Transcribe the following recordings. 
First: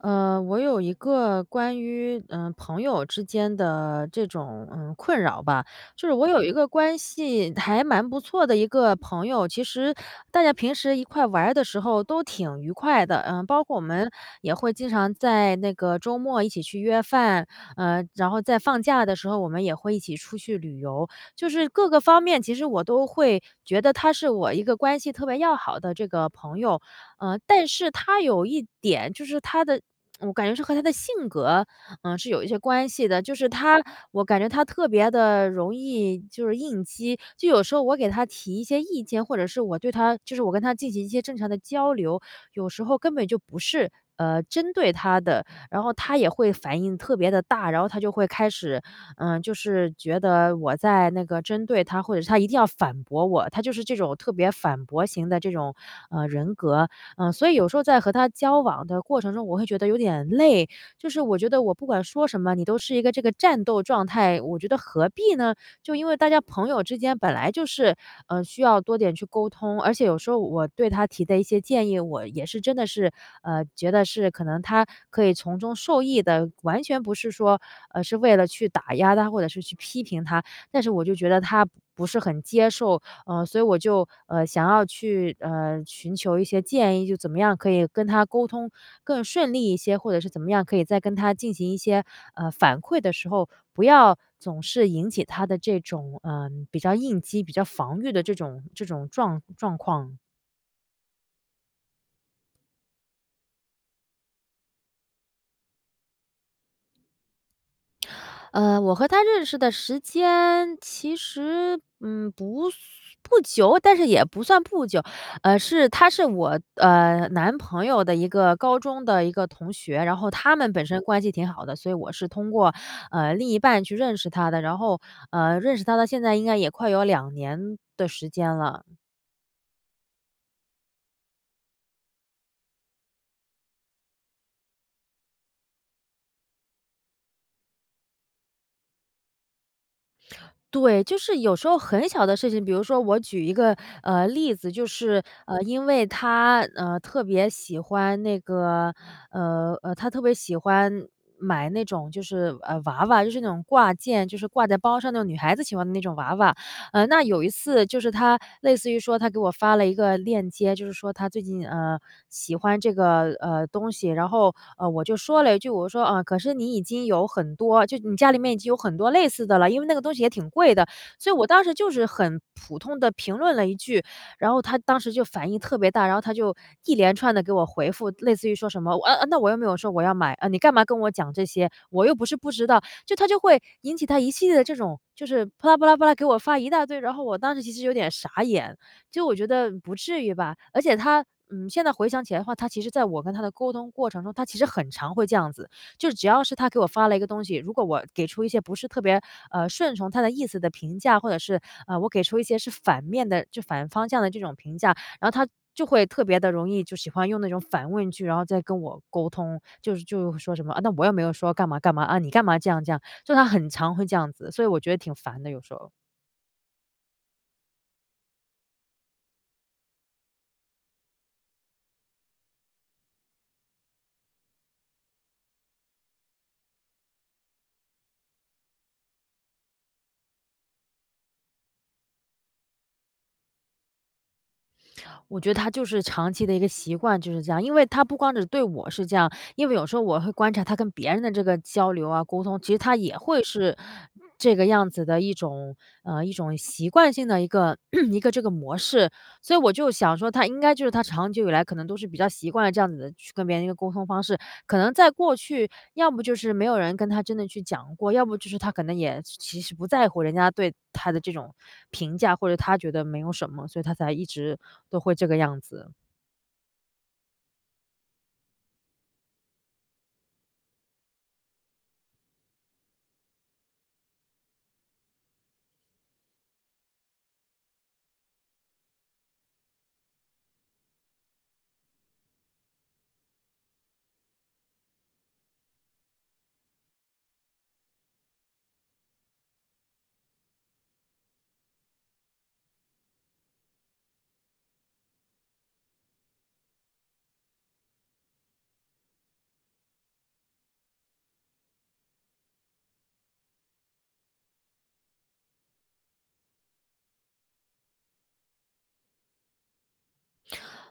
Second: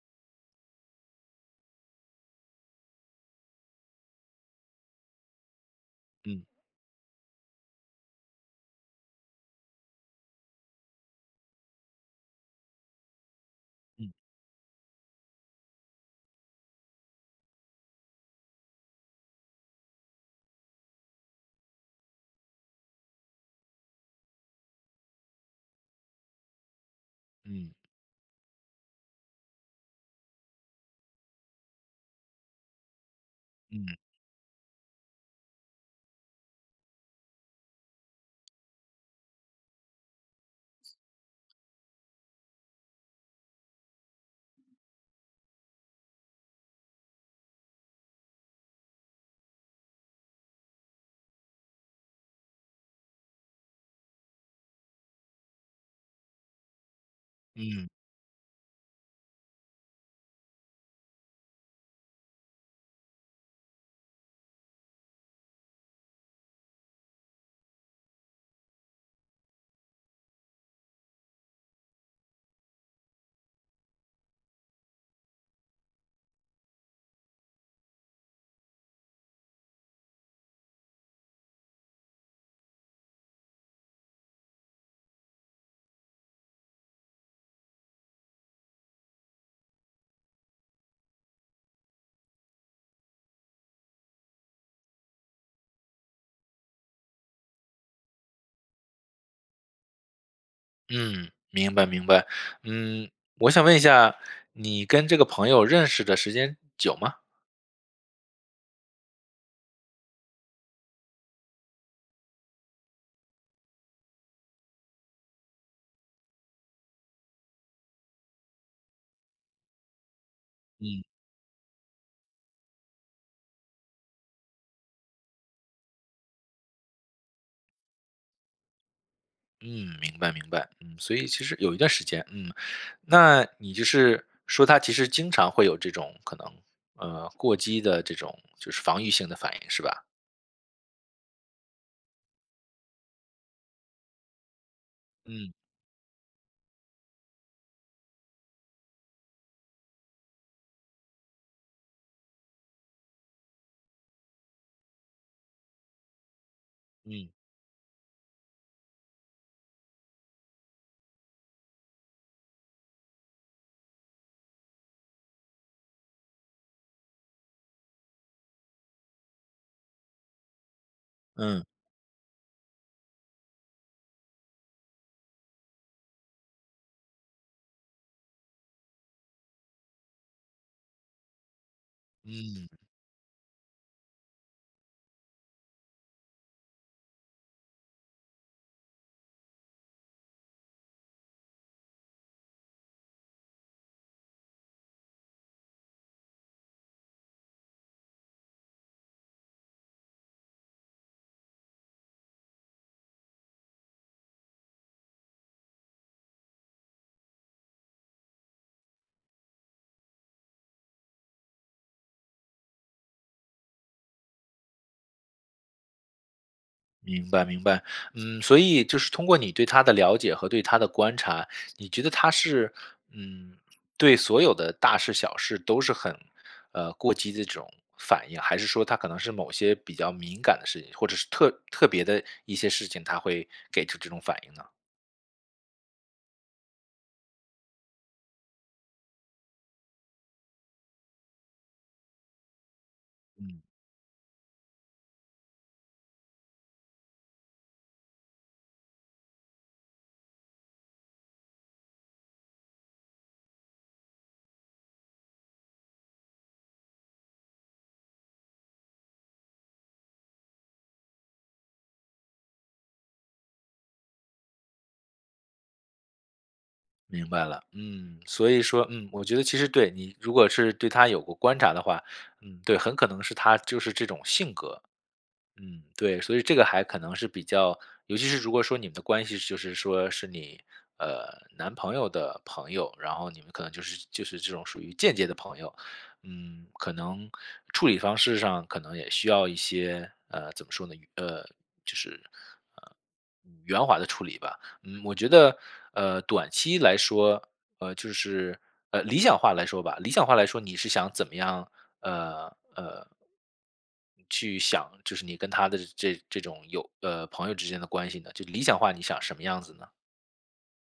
我有一个关于朋友之间的这种困扰吧，就是我有嗯一个关系还蛮不错的一个朋友，其实大家平时一块玩儿的时候都挺愉快的，嗯，包括我们嗯也会经常在那个周末一起去约饭，然后在放假的时候我们也会一起出去旅游，就是各个方面，其实我都会觉得他是我一个关系特别要好的这个朋友，但嗯是他有一点就是我感觉是和他的性格，嗯，是有一些关系的。就是嗯我感觉他特别的容易就是应激，就有时候我给他提一些意见，或者是我对他就是我跟他进行一些正常的交流，有时候根本就不是，针对他的，然后他也会反应特别的大，然后他就会开始，嗯，就是觉得我在那个针对他，或者是他一定要反驳我，他就是这种特别反驳型的这种，人格。嗯，所以有时候嗯在和他交往的过程中，我会觉得有点累，就是我觉得我不管说什么，你都是一个这个战斗状态，我觉得何必呢？就因为大家朋友之间本来就是，需要多点去沟通，而且有时候我对他提的一些建议，我也是真的是，觉得是可能他可以从中受益的，完全不是说，是为了去打压他或者是去批评他，但是我就觉得他不是很接受，所以我就，想要去，寻求一些建议，就怎么样可以跟他沟通更顺利一些，或者是怎么样可以在跟他进行一些，反馈的时候，不要总是引起他的这种比较应激、比较防御的这种状况。嗯，明白明白。嗯，我想问一下，你跟这个朋友认识的时间久吗？我和他认识的时间其实，嗯，不是不久，但是也不算不久。是他是我，男朋友的一个高中的一个同学，然后他们本身关系挺好的，所以我是通过，另一半去认识他的，然后，认识他到现在应该也快有两年的时间了。嗯，明白明白。嗯，所以其实有一段时间，嗯，那你就是说他其实经常会有这种可能，过激的这种就是防御性的反应是吧？对，就是有时候很小的事情，比如说我举一个例子，就是嗯因为他特别喜欢那个他特别喜欢买那种就是娃娃，就是那种挂件，就是挂在包上那种女孩子喜欢的那种娃娃。那嗯有一次就是他类似于说他给我发了一个链接，就是说他最近，喜欢这个，东西，然后，我就说了一句，我说：“啊，可是你已经有很多你家里面已经有很多类似的了，因为那个东西也挺贵的。”所以我嗯当时就是很普通的评论了一句，然后他当时就反应特别大，然后他就一连串的给我回复，类似于说什么：“啊啊，那我又没有说我要买，啊，你干嘛跟我讲这些？我又不是不知嗯。道。”就他就会引起他一系列的这种，就是啪啦啪啦啪啦给我发一大堆，然后我当时其实有点傻眼，就我觉得不至于吧。而且他，嗯，现在回想起来的话，他其实在我跟他的沟通过程中，他其实很常会这样子。就是只要是他给我发了一个东西，如果我给出一些不是特别，顺从他的意思的评价，或者是，我给出一些是反面的反方向的这种评价，然后他就会特别的容易就喜欢用那种反问句，然后再跟我沟通，就是说什么：“啊，那我又没有说干嘛干嘛，啊，你干嘛这样这样。”就他很常会这样子，所以我觉得挺烦的，有时候。明白明白，嗯，所以就是通过你对他的了解和对他的观察，你觉得他是，嗯，对所有的大事小事都是很，过激的这种反应，还是说他可能是某些比较敏感的事情，或者是特别的一些事情，他会给出这种反应呢？我觉得他就是长期的一个习惯就是这样，因为他不光只对我是这样，因为有时候我会观察他跟别人的这个交流啊、沟通，其实他也会嗯，是这个样子的一种，一种习惯性的一个 一个这个模式。所以我就想说，他应该就是他长久以来可能都是比较习惯了这样子的去跟别人一个沟通方式，可能在过去，要不就是没有人跟他真的去讲过，要不就是他可能也其实不在乎人家对他的这种评价，或者他觉得没有什么，所以他才一直都会这个样子。明白了，嗯，所以说，嗯，我觉得其实对你如果是对他有过观察的话，嗯，对，很可能是他就是这种性格，嗯，对，所以这个还可能是比较尤其是如果说你们的关系就是说是你，呃，男朋友的朋友，然后你们可能就是这种属于间接的朋友，嗯，可能处理方式上可能也需要一些，怎么说呢，就是，呃，圆滑的处理吧。嗯，我觉得，短期来说，就是，理想化来说吧，理想化来说，你是想怎么样，呃呃，去想，就是你跟他的这种有朋友之间的关系呢？就理想化，你想什么样子呢？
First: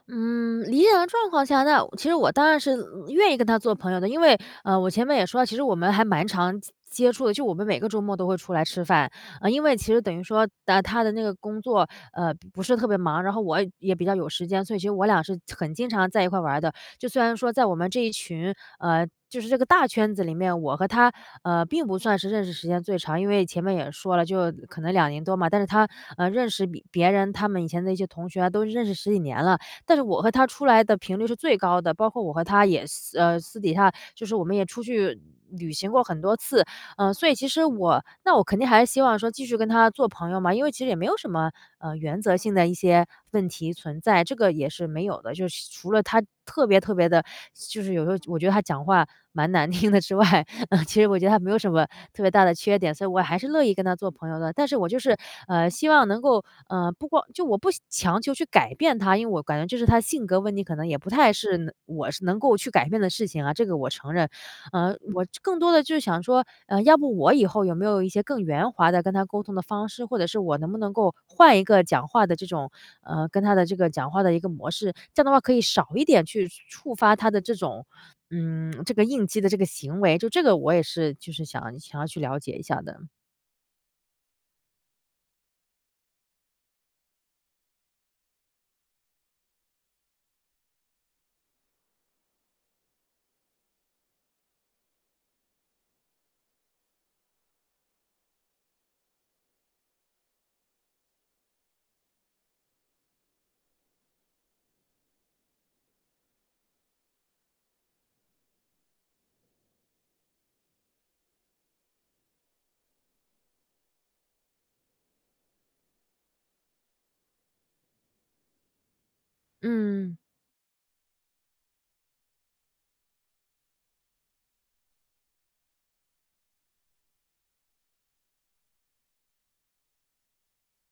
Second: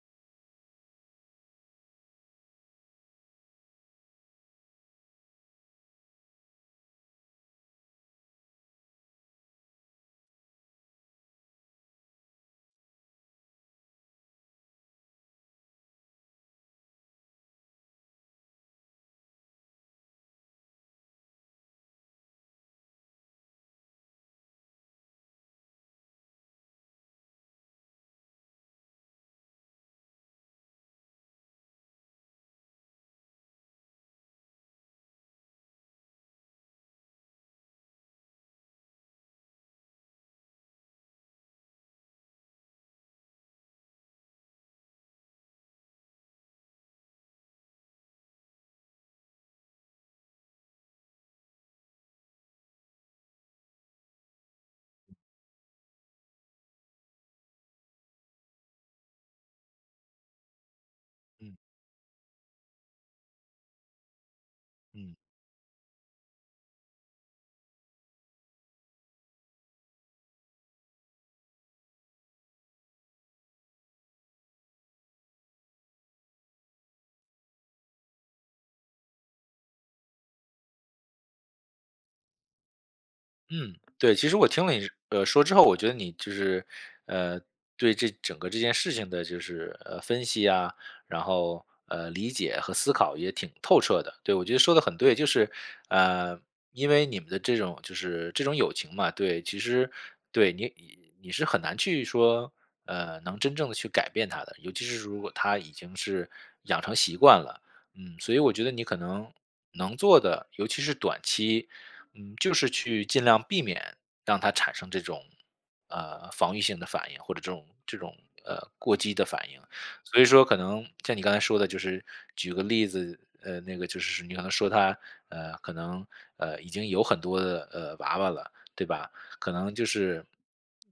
嗯，理想的状况下，那其实我当然是愿意跟他做朋友的，因为我前面也说了，其实我们还蛮常接触的，就我们每个周末都会出来吃饭，因为其实等于说，他的那个工作，不是特别忙，然后我也比较有时间，所以其实我俩是很经常在一块儿玩儿的。就虽然说在我们这一群，就是这个大圈子里面，我和他，并不算是认识时间最长，因为前面也说了，就可能两年多嘛，但是他，认识比别人他们以前的一些同学啊，都认识十几年了。但是我和他出来的频率是最高的，包括我和他也私底下就是我们也出去旅行过很多次。嗯，所以其实那我肯定还是希望说继续跟他做朋友嘛，因为其实也没有什么，原则性的一些问题存在，这个也是没有的。就是除了他特别特别的，就是有时候我觉得他讲话蛮难听的之外，嗯，其实我觉得他没有什么特别大的缺点，所以我还是乐意跟他做朋友的。但是我就是，希望能够，不光我不强求去改变他，因为我感觉就是他性格问题，可能也不太嗯是我是能够去改变的事情啊，这个我承认。嗯。我更多的就是想说，要不我以后有没有一些更圆滑的跟他沟通的方式，或者是我能不能够换一个讲话的这种，跟他的这个讲话的一个模式，这样的话可以少一点去触发他的这种这个应激的这个行为，就这个我也是就是想要去了解一下的。嗯，对，其实我听了你说之后，我觉得你就是呃对这整个这件事情的，就是分析啊，然后理解和思考也挺透彻的。对，我觉得说的很对，就是呃因为你们的这种就是这种友情嘛，对，其实对你是很难去说能真正的去改变他的，尤其是如果他已经是养成习惯了，嗯，所以我觉得你可能能做的，尤其是短期。嗯，就是去尽量避免让他产生这种，防御性的反应，或者这种,过激的反应。嗯，所以说可能像你刚才说的，就是举个例子，那个就是你可能说他，可能，已经有很多的，娃娃了，对吧？可能就是，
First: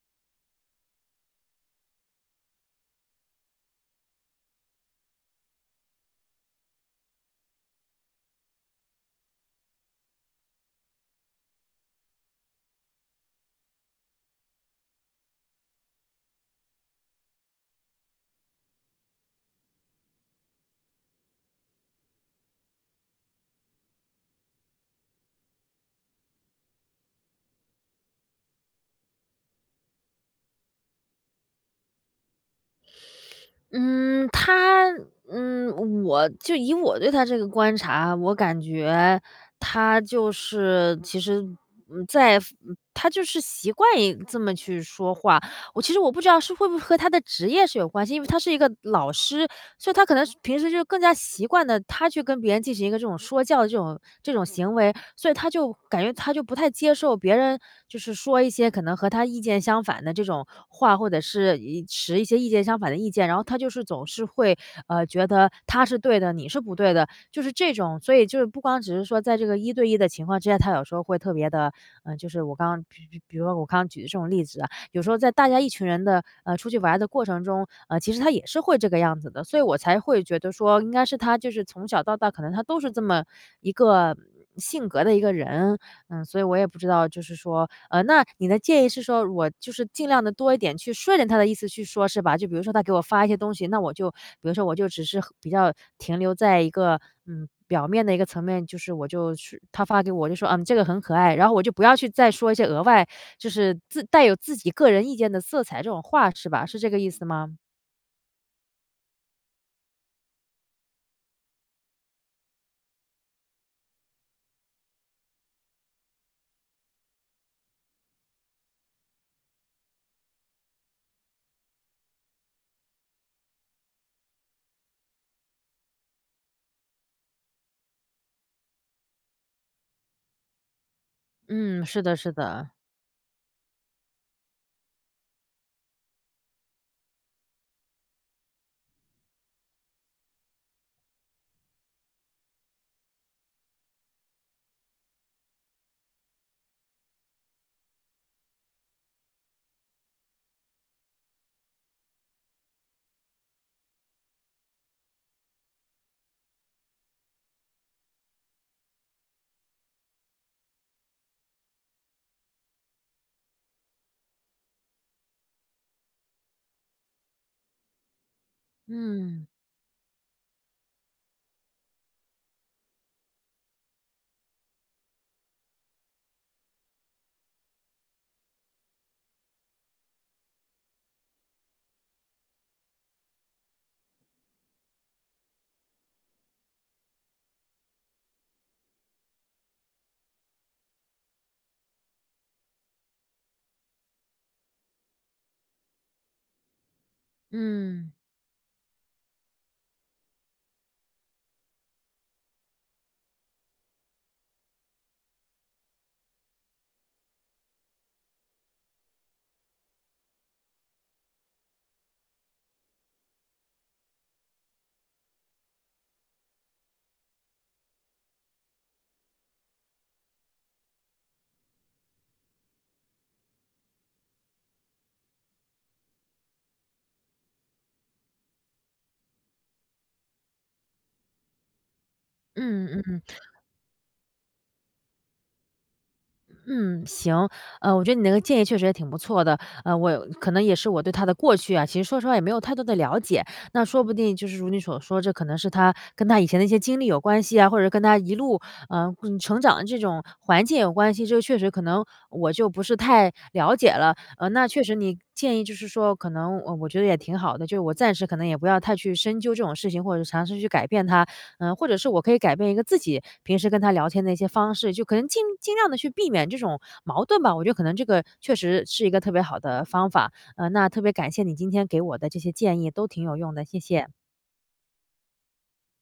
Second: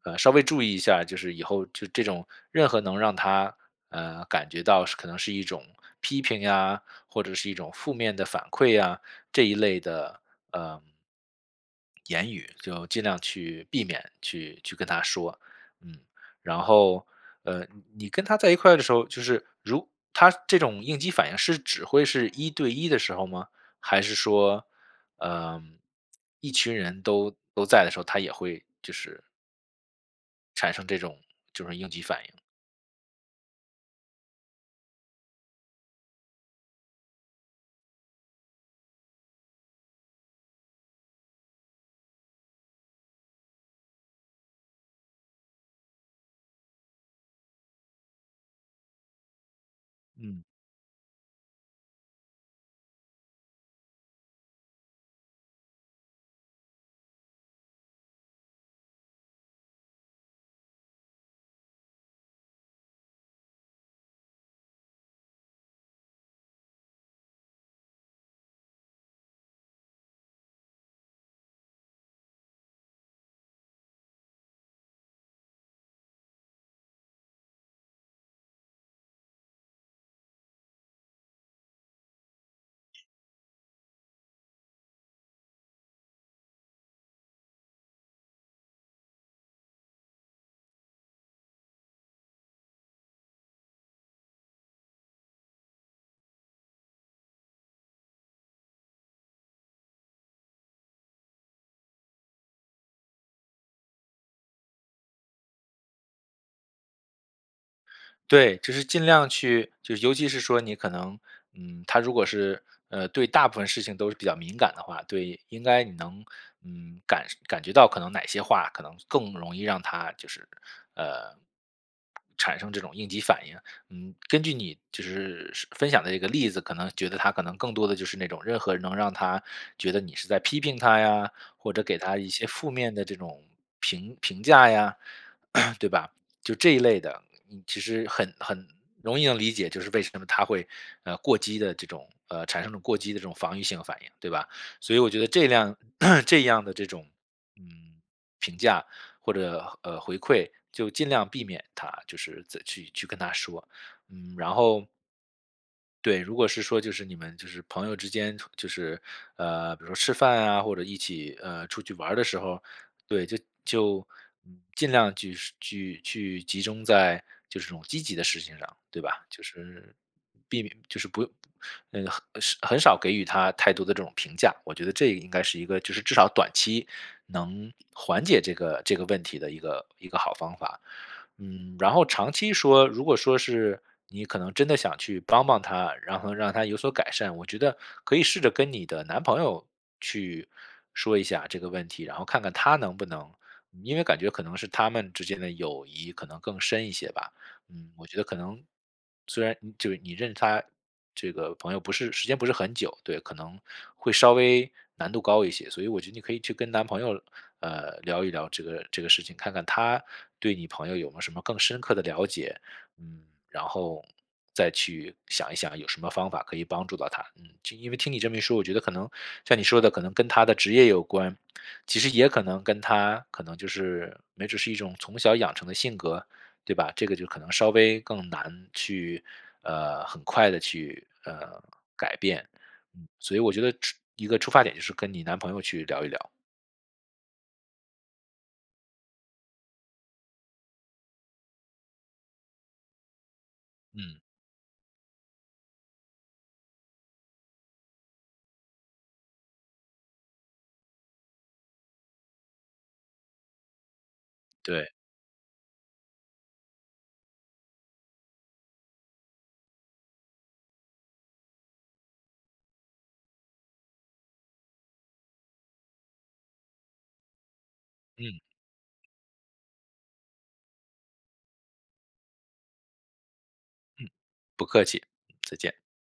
稍微注意一下，就是以后就这种任何能让他，感觉到是可能是一种批评呀，或者是一种负面的反馈呀，这一类的，呃言语，就尽量去避免去跟他说，嗯，然后，呃，你跟他在一块儿的时候，就是如他这种应激反应是只会是一对一的时候吗？还是说，嗯、一群人都在的时候，他也会就是产生这种就是应激反应？嗯，我就以我对他这个观察，我感觉他就是其实，嗯，他就是习惯于这么去说话，我我不知道是会不会和他的职业是有关系，因为他是一个老师，所以他可能是嗯平时就更加习惯的他去跟别人进行一个这种说教的这种行为，所以他就感觉他就不太接受别人就是说一些可能和他意见相反的这种话，或者是持一些意见相反的意见，然后他就是总是会，觉得他是对的，你是不对的，就是这种。所以就是不光只是说在这个一对一的情况之下，他有时候会特别的，嗯，就是我刚刚比比比如说我刚刚举的这种例子啊，有时候在大家一群人的，出去玩的过程中，其实他也是会这个样子的，所以我才会觉得说应该是他就是从小到大可能他都是这么一个性格的一个人。嗯，所以我也不知道就是说那你的建议是说我就是尽量的多一点去顺着他的意思去说是吧？就比如说他给我发一些东西，那我就比如说我就只是比较停留在一个，嗯，表面的一个层面，就是他发给我就说：“嗯，这个很可爱。”然后我就不要去再说一些额外就是自带有自己个人意见的色彩这种话是吧？是这个意思吗？对，就是尽量去就是尤其是说你可能，嗯，他如果是，对大部分事情都是比较敏感的话，对，应该你能，嗯，感觉到可能哪些话可能更容易让他就是，呃，产生这种应急反应。嗯，根据你就是分享的这个例子，可能觉得他可能更多的就是那种任何能让他觉得你是在批评他呀，或者嗯，给是的他一是些的，负面的这种评价呀，对吧？就这一类的，你其实很容易能理解，就是为什么他会过激的这种产生这种过激的这种防御性反应，对吧？所以我觉得这辆 这样的这种嗯评价或者回馈，就尽量避免他就是再去跟他说，嗯，然后对，如果是说就是你们就是朋友之间，就是比如说吃饭啊，或者一起出去玩儿的时候，对，就嗯尽量去集中在就是这种积极的事情上，对吧？就嗯，是避免就是不嗯很是很少给予他太多的这种评价，我觉得这应该是一个就是至少短期能缓解这个问题的一个好方法。嗯，然后长期说，如果说是你可能真的想去帮他，然后让他有所改善，我觉得可以试着跟你的男朋友去说一下这个问题，然后看看他能不能，嗯因为感觉可能是他们之间的友谊可能更深一些吧。嗯，我嗯，觉得可能虽然你就是你认识他这个朋友不是时间不是很久，对，可能会稍微难度高一些，所以我觉得你可以去跟男朋友聊一聊这个事情，看看他对你朋友有没有什么更深刻的了解，嗯，然后再去想一想有什么方法可以帮助到他。嗯，就因为听你这么一说，我觉得可能像你说的，可能跟他的职业有关，其实也可能跟他可能就是没准是一种从小养成的性格，对吧？这个就可能稍微更难去很快的去改变。嗯嗯嗯，嗯。所以我觉得出一个出发点就是跟你男朋友去聊一聊。嗯，行，我觉得你那个建议确实也挺不错的，我可能也是我对他的过去啊，其实说实话也没有太多的了解，那说不嗯，定就是如你所说，这可能是他跟他以前的一些经历有关系啊，或者跟他一路成长的这种环境有关系，这个确实可能我就不是太了解了，那确对，实你建议就是说，可能我觉得也挺好的，就是我暂时可能也不要太去深究这种事情，或者尝试去改变它，嗯，或者是我可以改变一个自己平时跟他聊天的一些方式，就可能尽量的去避免这种矛盾吧。我觉得可能这个嗯确实是一个特别好的方法，那特别感谢你今天给我的这些建议，都挺有用的，谢谢。嗯，不客气，再见。